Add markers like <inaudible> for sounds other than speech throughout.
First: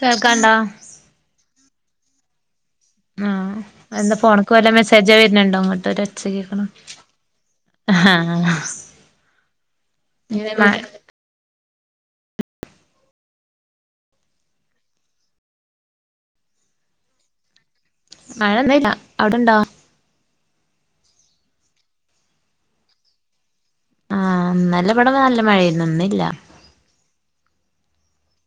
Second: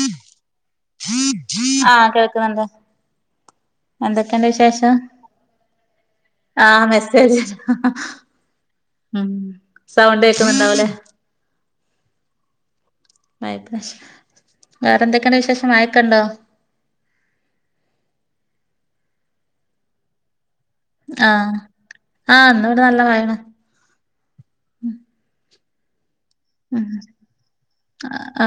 കേൾക്കാണ്ടാ ആഹ് കേൾക്ക്ന്ന്ണ്ട് ആഹ് എന്താ ഫോണ്ക്ക് വല്ല മെസ്സേജോ വെര്ണ് ണ്ട് ഇങ്ങട്ട് ഒരൊച്ച കേക്ക്ണ് ആഹ് ഇമ് സൗണ്ട് കേക്ക്ന്ന്ണ്ടാവുലേ വേറെ എന്തെക്കേണ്ട് വിശേഷം മയക്കണ്ടോ മഴ ഇന്ന്ല്ല അവ്ടെണ്ടോ ആഹ് ആഹ് ഇന്ന് ഇവിടെ നല്ല മഴയാണ് ആഹ് ഇന്നലെ ഇവിടെ നല്ല മഴയാരുന്നു ഇന്നില്ല ഉം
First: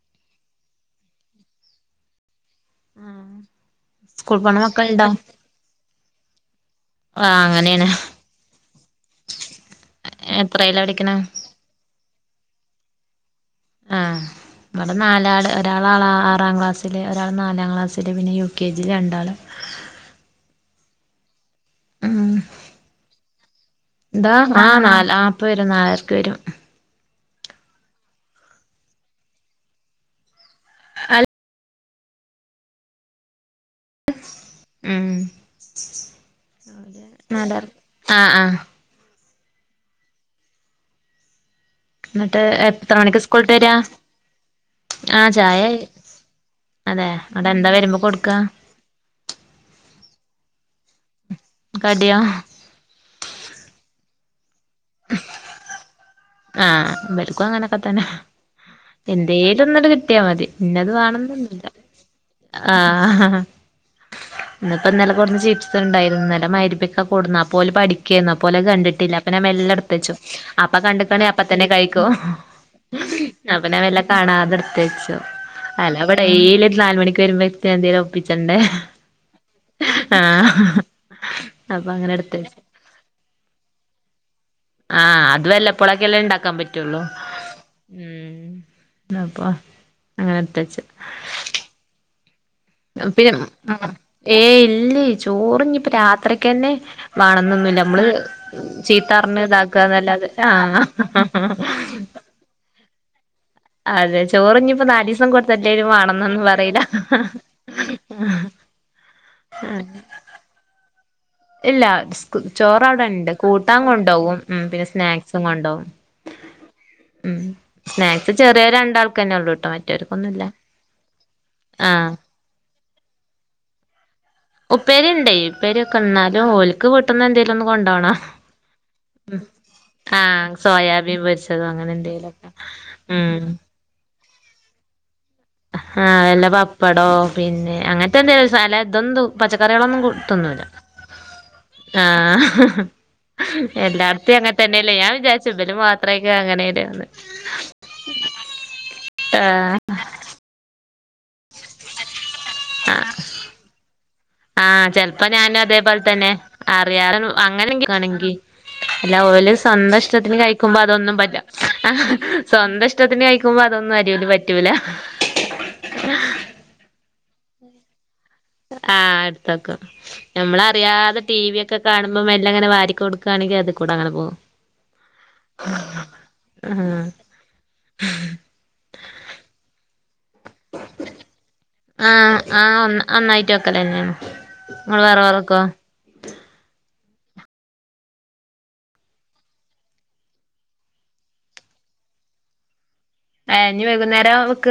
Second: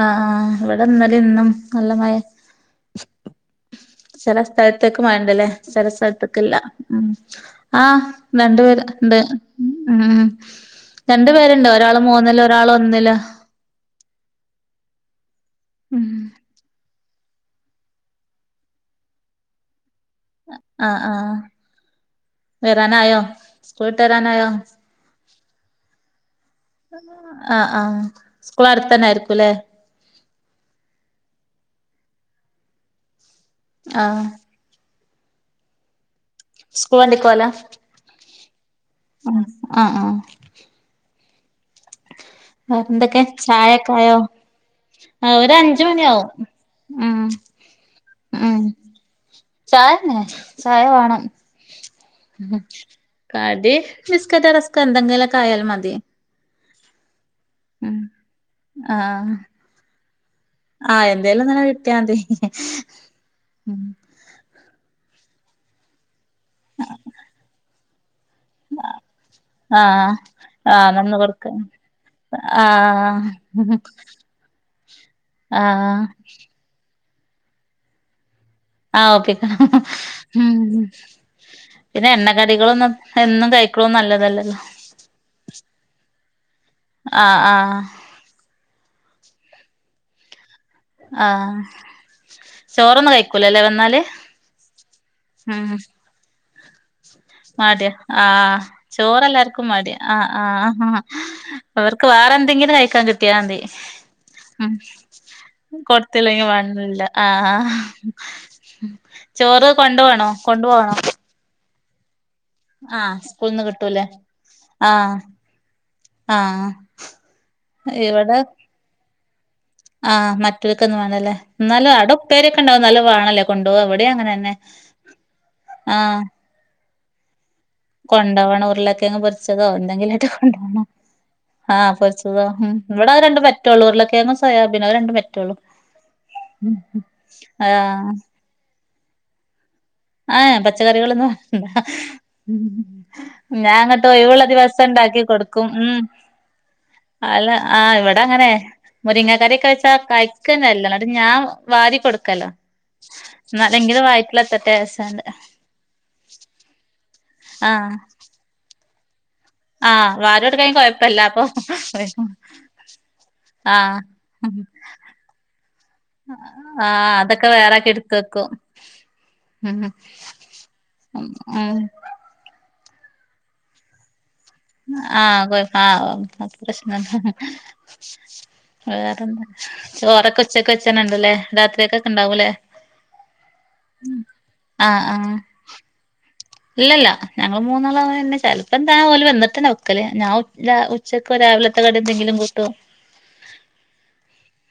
ആഹ് ആഹ് ഇവിടെ ഇന്നലേയും ഇന്നും നല്ല മഴയായിരുന്നു ആഹ് ആഹ് ചില സ്ഥലത്ത്ക്ക് മഴ ഉണ്ടല്ലെ ചില സ്ഥലത്ത്ക്കില്ല ഉം ആഹ് അങ്ങനെയാണ് ആഹ് രണ്ട് പേര് ഉണ്ട് ഉം എത്രയിലാ പഠിക്കണെ രണ്ട് പേരുണ്ട് ഒരാള് മൂന്നിലും ഒരാള് ഒന്നിലും ആഹ് ഇവിടെ നാലാള് ഒരാള് ഉം <unintelligible> ആറാം ക്ലാസ് ഒരാള് നാലാം ക്ലാസ്സില് പിന്നെ യു കെ ജി രണ്ടാളും ആഹ് ആഹ് ഉം വരാറായോ സ്കൂൾ വിട്ട് എന്താ വരാറായോ ആഹ് നാല് ആഹ് ഇപ്പ വരും നാലരക്ക് വരും ആഹ് ആഹ് സ്കൂള് അടുത്ത് തന്നെ ആയിരിക്കൂല്ലേ <unintelligible> ആഹ് ഉം സ്കൂൾ വണ്ടിക്കോല അതെ <unintelligible> ആഹ് ആഹ് ആഹ് ആഹ് എന്നിട്ട് എത്ര വേറെന്തൊക്കെ മണിക്ക് സ്കൂളിട്ട് വരിക ചായൊക്കെ ആയോ ആഹ് അവര് ചായായി അഞ്ച് മണി ആവും അതെ ഉം അവിടെ എന്താ വരുമ്പോ കൊടുക്കാ ഉം ചായതന്നെ ചായ വേണം കടിയോ കടി ബിസ്ക്കറ്റോ റെസ്കോ എന്തെങ്കിലൊക്കെ ആയാലും മതി ആഹ് ഇവറുക്കും അങ്ങനൊക്കെ ഉം തന്നെ ആഹ് എന്തേലൊന്ന്ട് കിട്ടിയാ മതി ഇന്നത് ആഹ് എന്തേലും വേണോന്നൊന്നും ഇങ്ങനെ ഇല്ല കിട്ടിയാ മതി ആഹ് ഇന്ന് ഇപ്പൊ ഇന്നലെ <unintelligible> ചീപ്സ് ഉണ്ടായിരുന്ന് ഇന്നലെ <unintelligible> പഠി <unintelligible> കണ്ടിട്ടില്ല അപ്പൊ ഞാൻ മെല്ലടുത്ത് ആഹ് വച്ചു അപ്പ ആഹ് നിന്ന് <unintelligible> അപ്പ കൊടുക്ക തന്നെ കഴിക്കും ആഹ് അപ്പ ഞാൻ മെല്ലെ കാണാതെ എടുത്ത് വച്ചു ആഹ് അല്ലാ ഡെയ്ലി ഒരുനാല് മണിക്ക് വരുമ്പോ എന്തേലും ഒപ്പിച്ചൊണ്ടെ ആഹ് ഓക്കെ ഉം അപ്പൊ പിന്നെ അങ്ങനെ എണ്ണ ഇട്ത്തെച്ചു കറികളൊന്നും എന്നും കഴിക്കണ നല്ലതല്ലല്ലോ ഇപ്പോളെക്കെല്ലെ ഉണ്ടാക്കാൻ പറ്റുള്ളൂ ആഹ് ആഹ് ഉം <unintelligible> അങ്ങനെടുത്ത് വച്ച് ആഹ് ചോറൊന്നും കഴിക്കൂലല്ലേ <unintelligible> വന്നാല് ഏയ് ഇല്ലേ ചോറ് ഉം ഇനിയിപ്പം രാത്രിക്ക് തന്നെ വേണൊന്നൊന്നൂല്ല മടിയ നമ്മള് ആഹ് ചീത്ത പറഞ്ഞ് ചോറെല്ലാർക്കും മടിയ ഇതാക്കന്നല്ലാതെ ആഹ് അവർക്ക് വേറെന്തെങ്കിലും കഴിക്കാൻ കിട്ടിയാ മതി അതെ ഉം ചോറിഞ്ഞിപ്പോ നാലീസം കൊടുത്തില്ലേലും വേണന്നൊന്നും കൊടുത്തില്ലെങ്കിൽ പറയില്ല വേണന്നില്ല ആഹ് ഉം ചോറ് കൊണ്ടുപോണോ കൊണ്ട് പോവണോ ഇല്ല ചോറ് അവിടെ ഉണ്ട് സ്കൂൾന്ന് കൂട്ടാൻ കിട്ടൂലേ കൊണ്ട് പോവും ഉം പിന്നെ ആഹ് സ്നാക്സും കൊണ്ട് പോവും ആഹ് ഉം സ്നാക്സ് ഇവിടെ ചെറിയ രണ്ടാൾക്ക് തന്നെ ഉള്ളൂട്ടോ ആഹ് മറ്റവർക്കൊന്നുല്ല മറ്റോർക്കൊന്നും വേണ്ടല്ലേ എന്നാലും അവിടെ ആഹ് ഉപ്പേരി ഒക്കെണ്ടാവും എന്നാലും വേണല്ലേ കൊണ്ട് പോവാൻ ഇവിടെയും അങ്ങനെ തന്നെ ഉപ്പേരി ഉണ്ടേ ഉപ്പേരി ഒക്കെ എന്നാലും ഓൽ ക്ക് വീട്ടിന്ന് എന്തേലൊന്ന് കൊണ്ട് പോണം കൊണ്ടോവണം ഉരുളക്കിഴങ്ങ് പൊരിച്ചതോ എന്തെങ്കിലായിട്ട് ആഹ് കൊണ്ടോണം സൊയാബീൻ പൊരിച് ആഹ് പൊരിച്ചതോ ഉം ഇവിടെ രണ്ട് പറ്റൊള്ളൂ ഉരുളക്കിഴങ്ങും സോയാബീനും അത് രണ്ടും പറ്റൊള്ളൂ ആഹ് വല്ല പപ്പടോ പിന്നെ ആഹ് അങ്ങനത്തന്നെ അല്ലാത ഇതെന്തു പച്ചക്കറികളൊന്നും കു ആഹ് പച്ചക്കറികളൊന്നും ആഹ് ഞാൻ എന്നിട്ട് എല്ലാടത്തും ഒഴിവുള്ള അങ്ങനെ ദിവസം തന്നെയല്ലേ ഞാൻ ഉണ്ടാക്കി കൊട് വിചാരിച്ചു ക്കും ഇബല് ഉം മാത്രായിക്കും അങ്ങനെയാണ്ന്ന് അല്ല ആഹ് ഇവടങ്ങനെ മുരിങ്ങ കറിക്ക ആഹ് വെച്ചാ കയ് ക്കന്നല്ല എന്നട്ട് ഞാ വാരി കൊട്ക്കല എന്നാലെങ്കിലും വായി ആഹ് ചെലപ്പ നാനും അതെപോൽ തന്നെ അറിയാറുൾ അങ്ങനെങ്കി ആഹ് കയികാണെങ്കി ഇല്ല ഓല് സ് സ്വന്ത ആഹ് ഇഷ്ടത്തിന് വാരി കൊടുക്കാണെ കയ്ക്കുമ്പോ അതൊന്നും കൊഴപ്പല്ല പറ്റ്ല അപ്പൊ അഹ സ്വന്ത ഇഷ്ടത്തിന് കയ്ക്കുമ്പോ അതൊന്നും ആഹ് അരുല് പറ്റ് റ്റൂല ആഹ് അതെക്ക വേറാക്കി ഇട്ത്ത് വെക്കും ആഹ് എട്ത്ത് ഉം വെക്കും നമ്മളറിയാതെ ഉം ടി വി യെക്ക കാണ് മ്പം മെല്ല അങ്ങനെ വാരി കൊട്ക്കാണെങ്കി അത്ക്കുട അങ്ങന പോവും ആഹ് കൊ ആഹോ പ്രശ്ന ആഹ് വേറെന്താ ചോറെക്ക ആഹ് അഹ് ഒന്നായിട്ട് വെക്കല് തന്നെയാണ് ആഹ് ഇങ്ങള് വേറെ ആഹ് വേറെ വെക്കോ ഇല്ലല്ല ഞങ്ങള് മൂന്നാളതന്നെ ചെലപ്പ എന്താ ഓല് വന്നിട്ടന്ന വെക്കല് ഞാ ഉച് ദാ ഉച് ഉച്ചക്കൊരാവിലെത്തെ കടി എന്തെങ്കിലും കു ഏഹ് ഇഞ് വൈക്ന്നേര വെക്ക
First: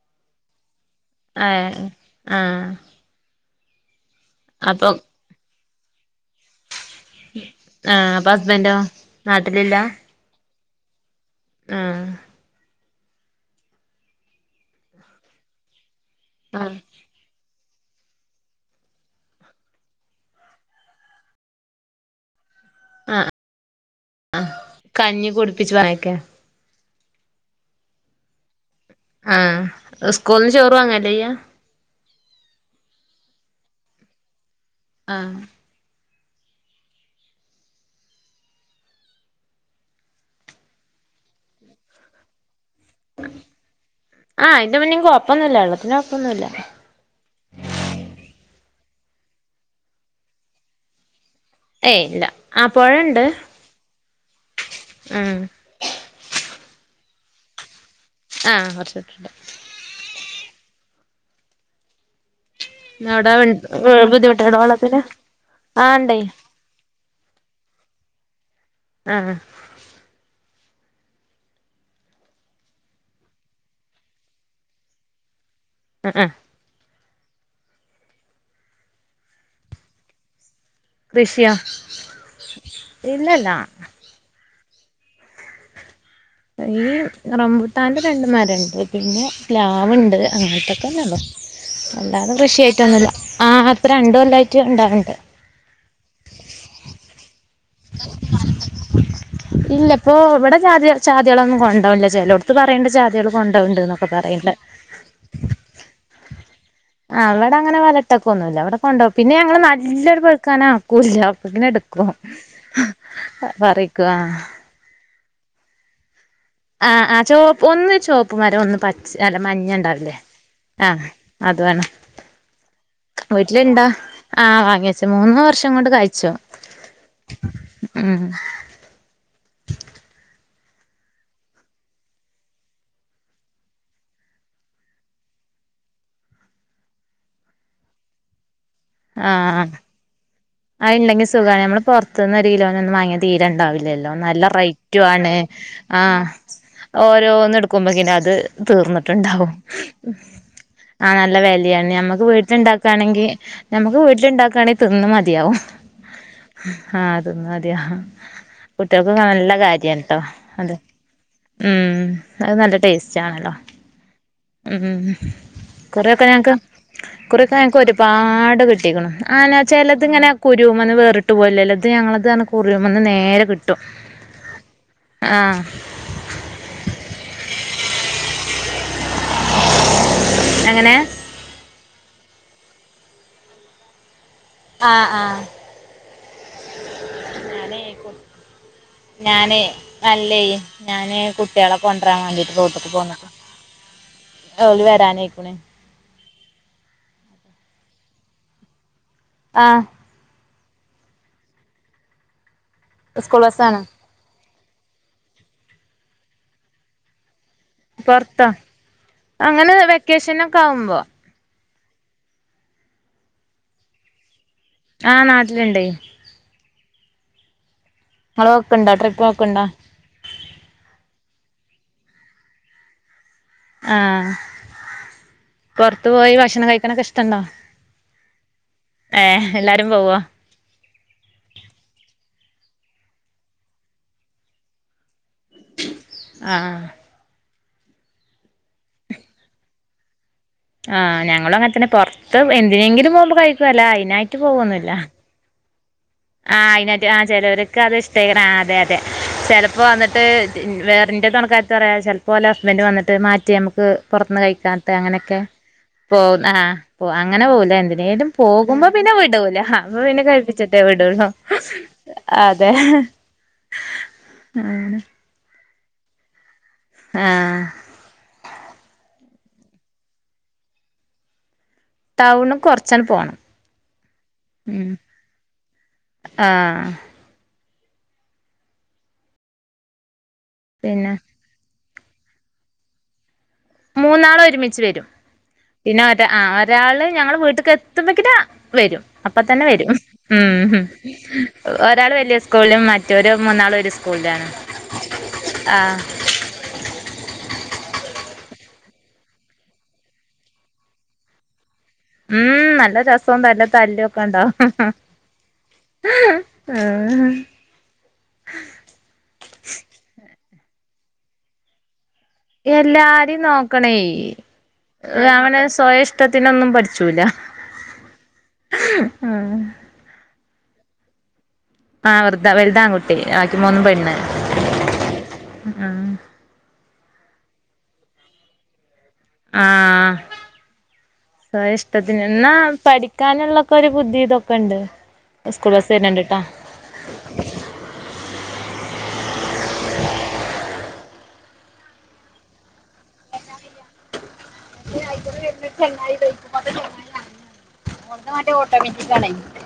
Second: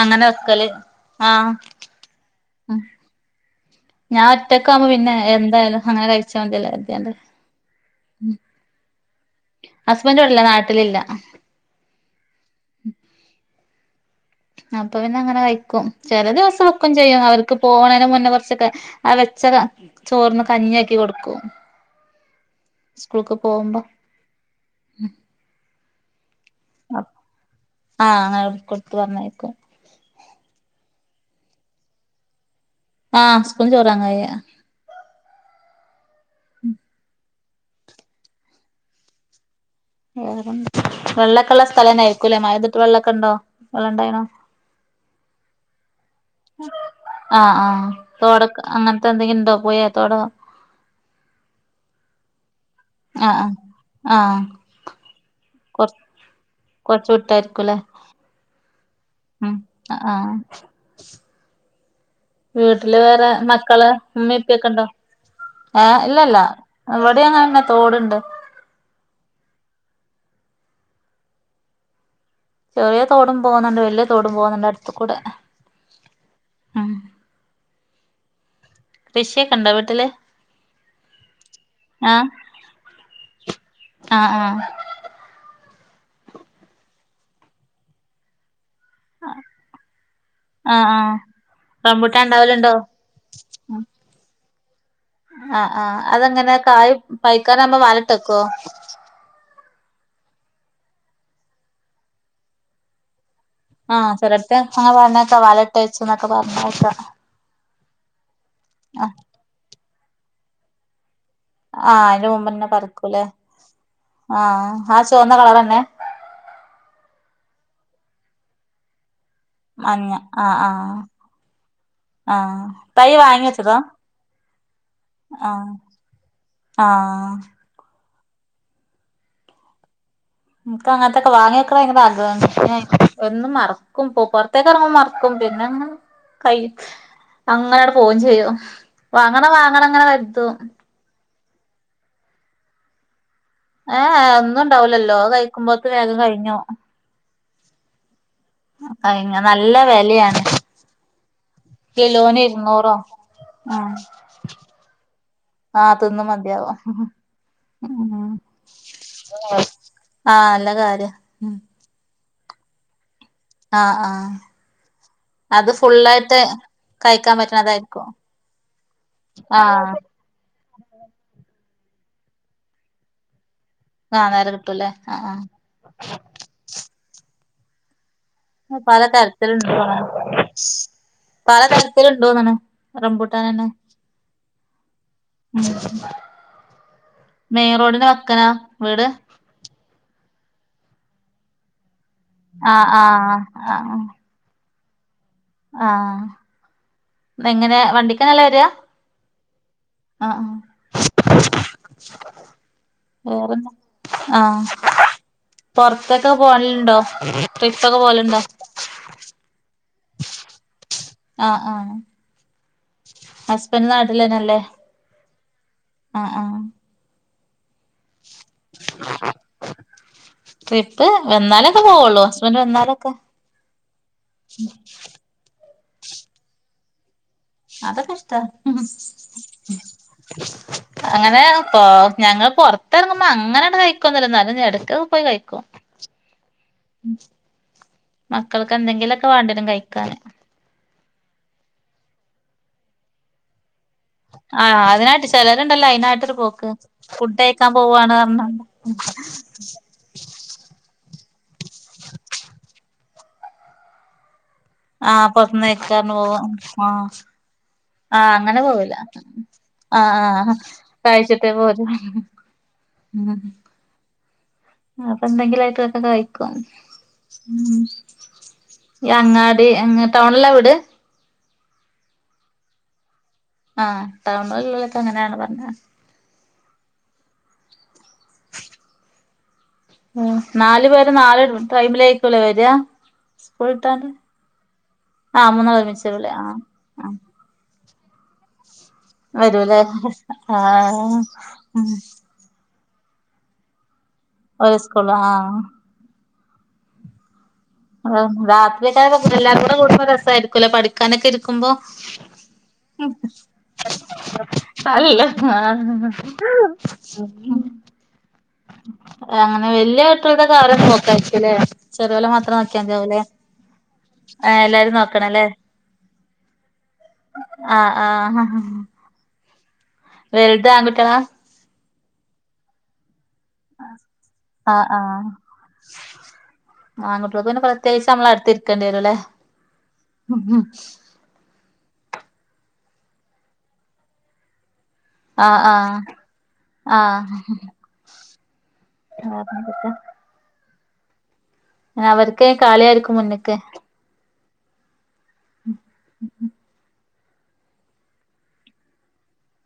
അങ്ങന വെക്കല് ആഹ് ഏഹ് ഏഹ് ഞാ ഒറ്റക്കാവ്മ്പ പിന്നെ എന്തായലും അങ്ങനെ കഴിച്ചാ മതിയല്ലോ കര്തി യാണ്ട് ആഹ് അപ്പ ഹസ്ബന്റൊ നാട്ട്ലില്ല ഹസ്ബന്റ് ഇവ്ട്ല്ല നാട്ട്ലില്ല ഉം അപ്പ പിന്ന അങ്ങന കയ്ക്കും ചെല ദിവസം ആഹ് വെക്കും ചെയ്യും അവർ ക്ക് പോണെന്റെ മുന്നേ കൊറച്ചെക്ക ആ വെച്ച ചോർന്ന് കഞ്ഞി ആക്കി കൊട്ക്കും <inaudible> സ്കൂൾക്ക് പോവുമ്പം അഹ് കഞ്ഞി കുടുപ്പിച്ച് പറഞ്ഞയ്ക്കാ അ ആഹ് അങ്ങന <unintelligible> ആഹ് സ്കൂൾന്ന് ചോറ് വാങ്ങലെയ്യ ആഹ് സ്കൂള്ന്ന് ചോറ് വാങ്ങ ചെയ്യ ആഹ് ഉം വെള്ളക്കൊള്ള സ്ഥലന്നെ ആയ്രിക്കൂലെ മയത് ആഹ് അയ്ന്റ മുന്നെം കൊയപ്പൊന്നുല്ല വെള്ളത്തിന്റെ കൊയപ്പൊന്നുല്ല ആഹ് അഹ് തോടക്ക അങ്ങനത്തന്തെങ്കില്ണ്ടോ പൊയ തൊടോ ഏയ് ഇല്ല ആ പൊഴണ്ട് ആഹ് ആഹ് ആഹ് ആഹ് കൊറച് കൊറച്ച്‌ വിട്ടായിര്ക്കുലെ ആഹ് കൊറച്ച്‌ വിട്ടിട്ട അ ആഹ് വീട്ടില് വേറെ അവിടെ മക്കള് ഉമ്മെ ബുദ്ധിമുട്ടുണ്ടോ ഇപ്പെക്കണ്ടോ വെള്ളത്തിന് ആ ഏഹ് ഇണ്ടേ ഇല്ലല്ല വ്ടെ അങ്ങനന്നേ തോട്ണ്ട് ആഹ് ചെറിയ തോടും പോവുന്നുണ്ട് വല്ലിയ തോടും പോവുന്നെണ്ട് അട്ത്ത് കുടെ ആ ആ കൃഷിയൊക്കെ ഇണ്ടോ വീട്ടില് കൃഷിയോ ആഹ് ഇല്ലല്ലാ ആഹ് ആഹ് ഈ റംബൂട്ടാന്റെ രണ്ട് മരണ്ട് പിന്നെ പ്ലാവ്ണ്ട് ആഹ് അങ്ങൻത്തൊക്കെന്നെ ആഹ് ഉള്ളു റംബൂട്ടാൻ അല്ലാണ്ട് ഉണ്ടാവലുണ്ടോ കൃഷിയായിട്ടൊന്നുല്ലാ ആഹ് ഇപ്പൊ രണ്ടു കൊല്ലായിറ്റ് ഇണ്ടാവ്ണ്ട് ആഹ് ആഹ് അതെങ്ങനെ കായ് പൈക്കാനാവുമ്പോ വലട്ടെക്കോ? ഇല്ല ഇപ്പൊ ഇവിടെ ചാതി ചാതികളൊന്നും കൊണ്ടോവണില്ലാ ചെലോടുത്ത് പറയിണ്ട് ചാതിയേള് ആഹ് ചെലട്ത്ത് അങ്ങനെ പറണേക്കാ വല ഇട്ട് വെച്ച്ന്നൊക്കെ പറെണെക്കാ ആഹ് ഇവടെ അങ്ങനെ വലട്ടൊക്കൊന്നുല്ലാ ഇവിടെ കൊണ്ടോ പിന്നെ ഞങ്ങള് നല്ലണം പഴുക്കാനാവുമ്പോ ക്കൂല്ലാ അപ്പോത്തിന്‌ എടുക്കും ആഹ് പറിക്കും ലേ ആഹ് ആ ചോന്ന കളറെന്നെയാ ആഹ് ആഹ് ചോ ഒന്ന് ചോപ്പ് മരം ഒന്ന് പച്ച് ച്ച അല്ല മഞ്ഞ ഇണ്ടാവില്ലേ ആഹ് അതും ആണ് ആഹ് തൈ വാങ്ങി വീട്ടിൽ വെച്ചതാ ഇണ്ടോ ആഹ് വാങ്ങി വെച്ചു മൂന്നൂ വർഷം ആഹ് കൊണ്ട് കായിച്ചു ആഹ് ഉം ഇൻക്ക് അങ്ങൻത്തൊക്കെ വാങ്ങി വെക്കണ ഭയങ്കര ആഗ്രഹാണ് പിന്നെ എന്നും മറക്കും പൊ പൊറത്തേക്ക് എറങ്ങ്മ്പോ മറക്കും ക്കും പിന്നങ്ങ് കയ്യും അങ്ങനെ ആട് പോവും ചെയ്യും വാങ്ങണ ആഹ് വാങ്ങണ അങ്ങനെ കരുതും അത് ഇണ്ടെങ്കി സുഖാ ഞമ്മള് പൊറത്ത്ന്ന് ഒരു കിലോനൊന്നും വാങ്ങിയാ ഏ തീരെണ്ടാവില്ലല്ലോ നല്ല ഒന്നും റൈയ്റ്റു ഉണ്ടാവൂലല്ലോ ആണ് അത് കഴിക്കുമ്പോത്ത് വേഗം ആഹ് കഴിഞ്ഞു ഓരോന്ന് എടുക്കുമ്പോക്കിനും അത് കഴിഞ്ഞു തീർന്നിട്ടുണ്ടാവും നല്ല വിലയാണ് ആഹ് നല്ല വെലയാണ് ഞമ്മക്ക് കിലോന് വീട്ടില് ഇരുന്നൂറോ ഇണ്ടാക്കാണെങ്കി ഉം ഞമ്മക്ക് വീട്ടിലിണ്ടാക്കാണെങ്കി തിന്ന് മട് തിയാവും ആ തിന്ന് മതിയാവും ആഹ് തിന്ന് മതിയാവും കുട്ടികൾക്കൊക്കെ നല്ല കാര്യാണേ ആഹ് നല്ല കാര്യാ ഉം ഉം അത് നല്ല ടേസ്റ്റാണല്ലോ ആഹ് ആഹ് ഉം ഇക്കുറിയൊക്കെ ഞങ്ങക്ക് കഴിക്കാൻ ഇക്കുറിയൊക്കെ ഞങ്ങക്ക് പറ്റണതായിരിക്കും ഒരുപാട് കിട്ടിക്കണു ആഹ് ന്നാ ആ ചെലതിങ്ങനെ കുരുമെന്ന് വേറിട്ട് പോവലില്ലല്ലോ ഇത് ഞങ്ങളത് പറഞ്ഞ കുരുമെന്ന് നേരെ കിട്ട് ആഹ് നേര കിട്ടും ല്ലേ ആഹ് ആഹ് പല തരത്തില്ണ്ട് തോന്നണ് എങ്ങനെ പല തരത്തിലുണ്ടോന്നണ് റംമ്പൂട്ടാനെന്നെ ആഹ് ആഹ് ഉം മെയിൻ റോഡിന് വക്കനാ വീട് ഞാനെയ് അല്ലേയ് ഞാന് കുട്ട്യാളെ കൊണ്ടരാൻ വേണ്ടിട്ട് ആഹ് റോട്ട്ക്ക് പോന്ന്ക്കാ ആഹ് ആഹ് ഓല് വെരാനായിക്കണ് ആഹ് എങ്ങനെ വണ്ടിക്കന്നല്ലേ വെരാ ആഹ് ആഹ് ആഹ് സ്കൂൾ വേറെന്താ? ബസ്സാണ് ആഹ് പൊർത്തൊക്കെ പോവല്ണ്ടോ? പൊറത്തോ അങ്ങനെ വെക്കേഷനൊക്കെ ആവുമ്പോ ആഹ് ആഹ് ഹസ്ബൻഡ് നാട്ടിലന്നെല്ലേ ആഹ് നാട്ടിലുണ്ട് ആഹ് ആഹ് ഇങ്ങള് നോക്കണ്ടോ ട്രിപ്പ് നോക്കണ്ടോ ട്രിപ്പ് വന്നാലൊക്കെ പോവുള്ളൂ ഹസ്ബന്റ് വന്നാലൊക്കെ ആഹ് പൊറത്ത് പോയി ഭക്ഷണം കഴിക്കാനൊക്കെ ഇഷ്ടണ്ടോ അതൊക്കെ ഇഷ്ട ഏഹ് എല്ലാരും പോവോ അങ്ങനെ പ്പൊ ഞങ്ങള് പൊറത്തിറങ്ങുമ്പോ അങ്ങനങ്ങട്ട് കഴിക്കൊന്നും ഇല്ല ന്നാലും എടക്ക് പോയി കഴിക്കും ആഹ് മക്കൾക്ക് എന്തെങ്കിലൊക്കെ വേണ്ടി വരും കഴിക്കാന് ആഹ് ഞങ്ങളും അങ്ങനെ തന്നെ പുറത്ത് എന്തിനെങ്കിലും പോകുമ്പോ കഴിക്കും അല്ലാതെ അയി ആഹ് അതിനായിട്ട് ചിലരുണ്ടല്ലോ അതിനായിട്ടൊരു ആഹ് അയിനായിട്ട് ആ ചെലോരൊക്കെ അത് ഇഷ്ടമായിക്കണം ആഹ് പറഞ്ഞാണ്ട് അതെ അതെ ചെലപ്പോ വന്നിട്ട് വേറിൻ്റെ തുണക്കാരത്തി പറയാ ചിലപ്പോഓലെ ഹസ്ബന്റ് വന്നട്ട് മാറ്റി നമുക്ക് പുറത്തുന്ന് കഴിക്കാ ആഹ് അങ്ങനെയൊക്കെ പൊറത്ത്ന്ന് കഴിക്കാന്ന് പോ പോവാ ആഹ് അങ്ങനെ പോകൂല എന്തിനേലും ആഹ് അങ്ങനെ പോകുമ്പോ പോവൂല പിന്നെ വീടൂല ആഹ് അപ്പം പിന്നെ കഴിപ്പിച്ചിട്ടെ വിടൂളൂ കഴിച്ചിട്ടേ പോരൂ അതെ ഉം ഉം അപ്പൊ എന്തെങ്കിലുംയിട്ടൊക്കെ കഴിക്കും ആഹ് ഉം ഈ അങ്ങാടി അങ് ടൗണില വീട് ടൗണും കുറച്ചങ്ങ് പോണം ആഹ് ഉം ടൗണിലുള്ളവരൊക്ക അങ്ങനെയാണ് പറഞ്ഞത് ആഹ് ഉം നാലു പിന്നെ പേരും നാല് ടൈമിലയിരിക്കൂലേ വരിക മൂന്നാൾ ഒരുമിച്ച് വരും ആഹ് മൂന്നാള് പിന്നെ ഒരുമിച്ച് ഒരാ വരൂലേ ങാ ആഹ് ഒരാള് ആഹ് ഞങ്ള് വീട്ടക്ക് എത് എത്തുമ്പക്കന വരും അപ്പൊ തന്നെ വരൂലേ വരും ഉം ആഹ് ഉം ഒരാൾ വലിയ സ് സ്കൂളിലും മറ്റോരു മൂന്നാളും ഒരു സ്കൂളിലാണ് ഒരു സ്‌കൂളിലും ആഹ് ആഹ് ആഹ് രാത്രി ഒക്കെ ആയ എല്ലാരും കൂടെ കൂടുമ്പം രസമായിരിക്കുല്ലെ പഠിക്കാനൊക്കെ ഇരിക്കുമ്പോ ഉം നല്ല രസോം നല്ല തല്ലൊക്കെ ഉണ്ടാവും അല്ല ആഹ് ആഹ് അങ്ങനെ വലിയ കുട്ടികളെതൊക്കെ അവരെന്നെ നോക്കായിരിക്കല്ലേ ചെറിയോലെ മാത്രം നോക്കിയാ മതിയാവൂല്ലേ എല്ലാരിയും നോക്കണേ ഏഹ് എല്ലാരും നോക്കണല്ലേ അവനെ സ്വയം ഇഷ്ടത്തിനൊന്നും പഠിച്ചൂല ആഹ് ആഹ് ആഹ് വെൽത് ആൺകുട്ടികള ആഹ് വെറുത വലുത് ആൺകുട്ടി ബാക്കി മൂന്നും പെണ്ണ് ആഹ് ആഹ് ഉം ആൺകുട്ടികളത് പിന്നെ പ്രത്യേകിച്ച് നമ്മള് അടുത്തിരിക്കേണ്ടി വരും അല്ലേ ആഹ് സ്വയം ഇഷ്ടത്തിന് എന്നാ പഠിക്കാനുള്ളൊക്കെ ഒരു ബുദ്ധി ഇതൊക്കെ ഉണ്ട് ആഹ് സ്കൂൾ ബസ് ആഹ് വരുന്നുണ്ട്ട്ടാ ആഹ് അവര്ക്കെ കാളിയായിരിക്കും മുന്ന്ക്ക് <unintelligible> ഓളെത് മറ്റേ ഓട്ടോമറ്റിക്കാണേ ഇങ്ങട്ട്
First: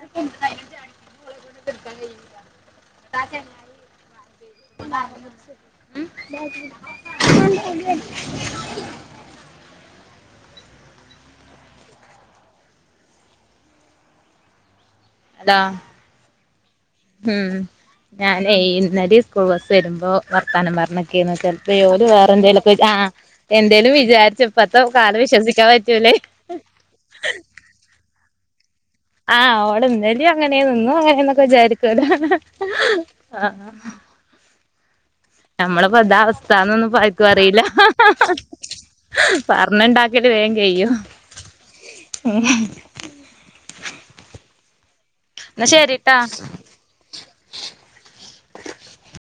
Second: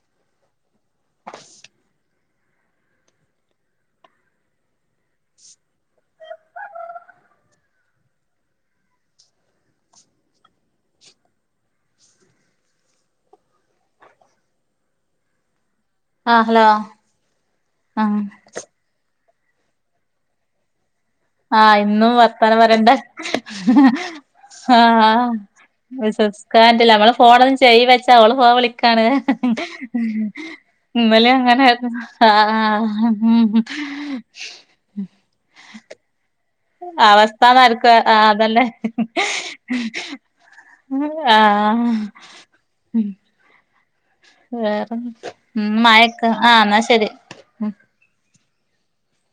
എടുക്കാൻ കഴിയുന്നില്ല എന്നിട്ടും ആ ചെങ്ങായിയെ <unintelligible> എടാ ആഹ് ഹലോ ഉം ആഹ് ഞാൻ ഇപ്പൊ വൈന്നേരം സ്കൂൾ ബസ്സ് വരുമ്പോ വർത്താനം പറഞ്ഞ ഇരിക്കെന് ആഹ് ചെലപ്പേ ഓരെ ഇന്നും വേറെ വർത്താനം എന്തേലുമൊക്കെ പറയണ്ട ആ എന്തേലും വിചാരിച്ച ഇപ്പത്തെ കാലം വിശ്വസിക്കാൻ പറ്റൂലേ കേന്ട്ടില്ല നമ്മള് ഫോണൊന്നും ചെവിയിൽ വെച്ച അവള് ഫോൺ വിളിക്കുമ്പോ കാണല ആഹ് ഓള് ഇന്നലിം അങ്ങനെന്നു ഇന്നും ഇന്നലെ അങ്ങനെന്നൊക്കെ അങ്ങനെ വിചാരിക്കോലോ ആഹ് ഉം ആഹ് നമ്മളിപ്പോന്തവസ് വസ്ഥന്നൊന്നും പ്പാർക്കും അറിയില്ല അവസ്ഥാന്നാർക്കും ആഹ് അതന്നെ പറഞ്ഞണ്ടാക്കിട്ട് വേഗം കയിയും ആഹ് വേറെ ഉം എന്നാ ശരിട്ടാ മയക്കെ ആഹ് എന്നാ ശരി ഉം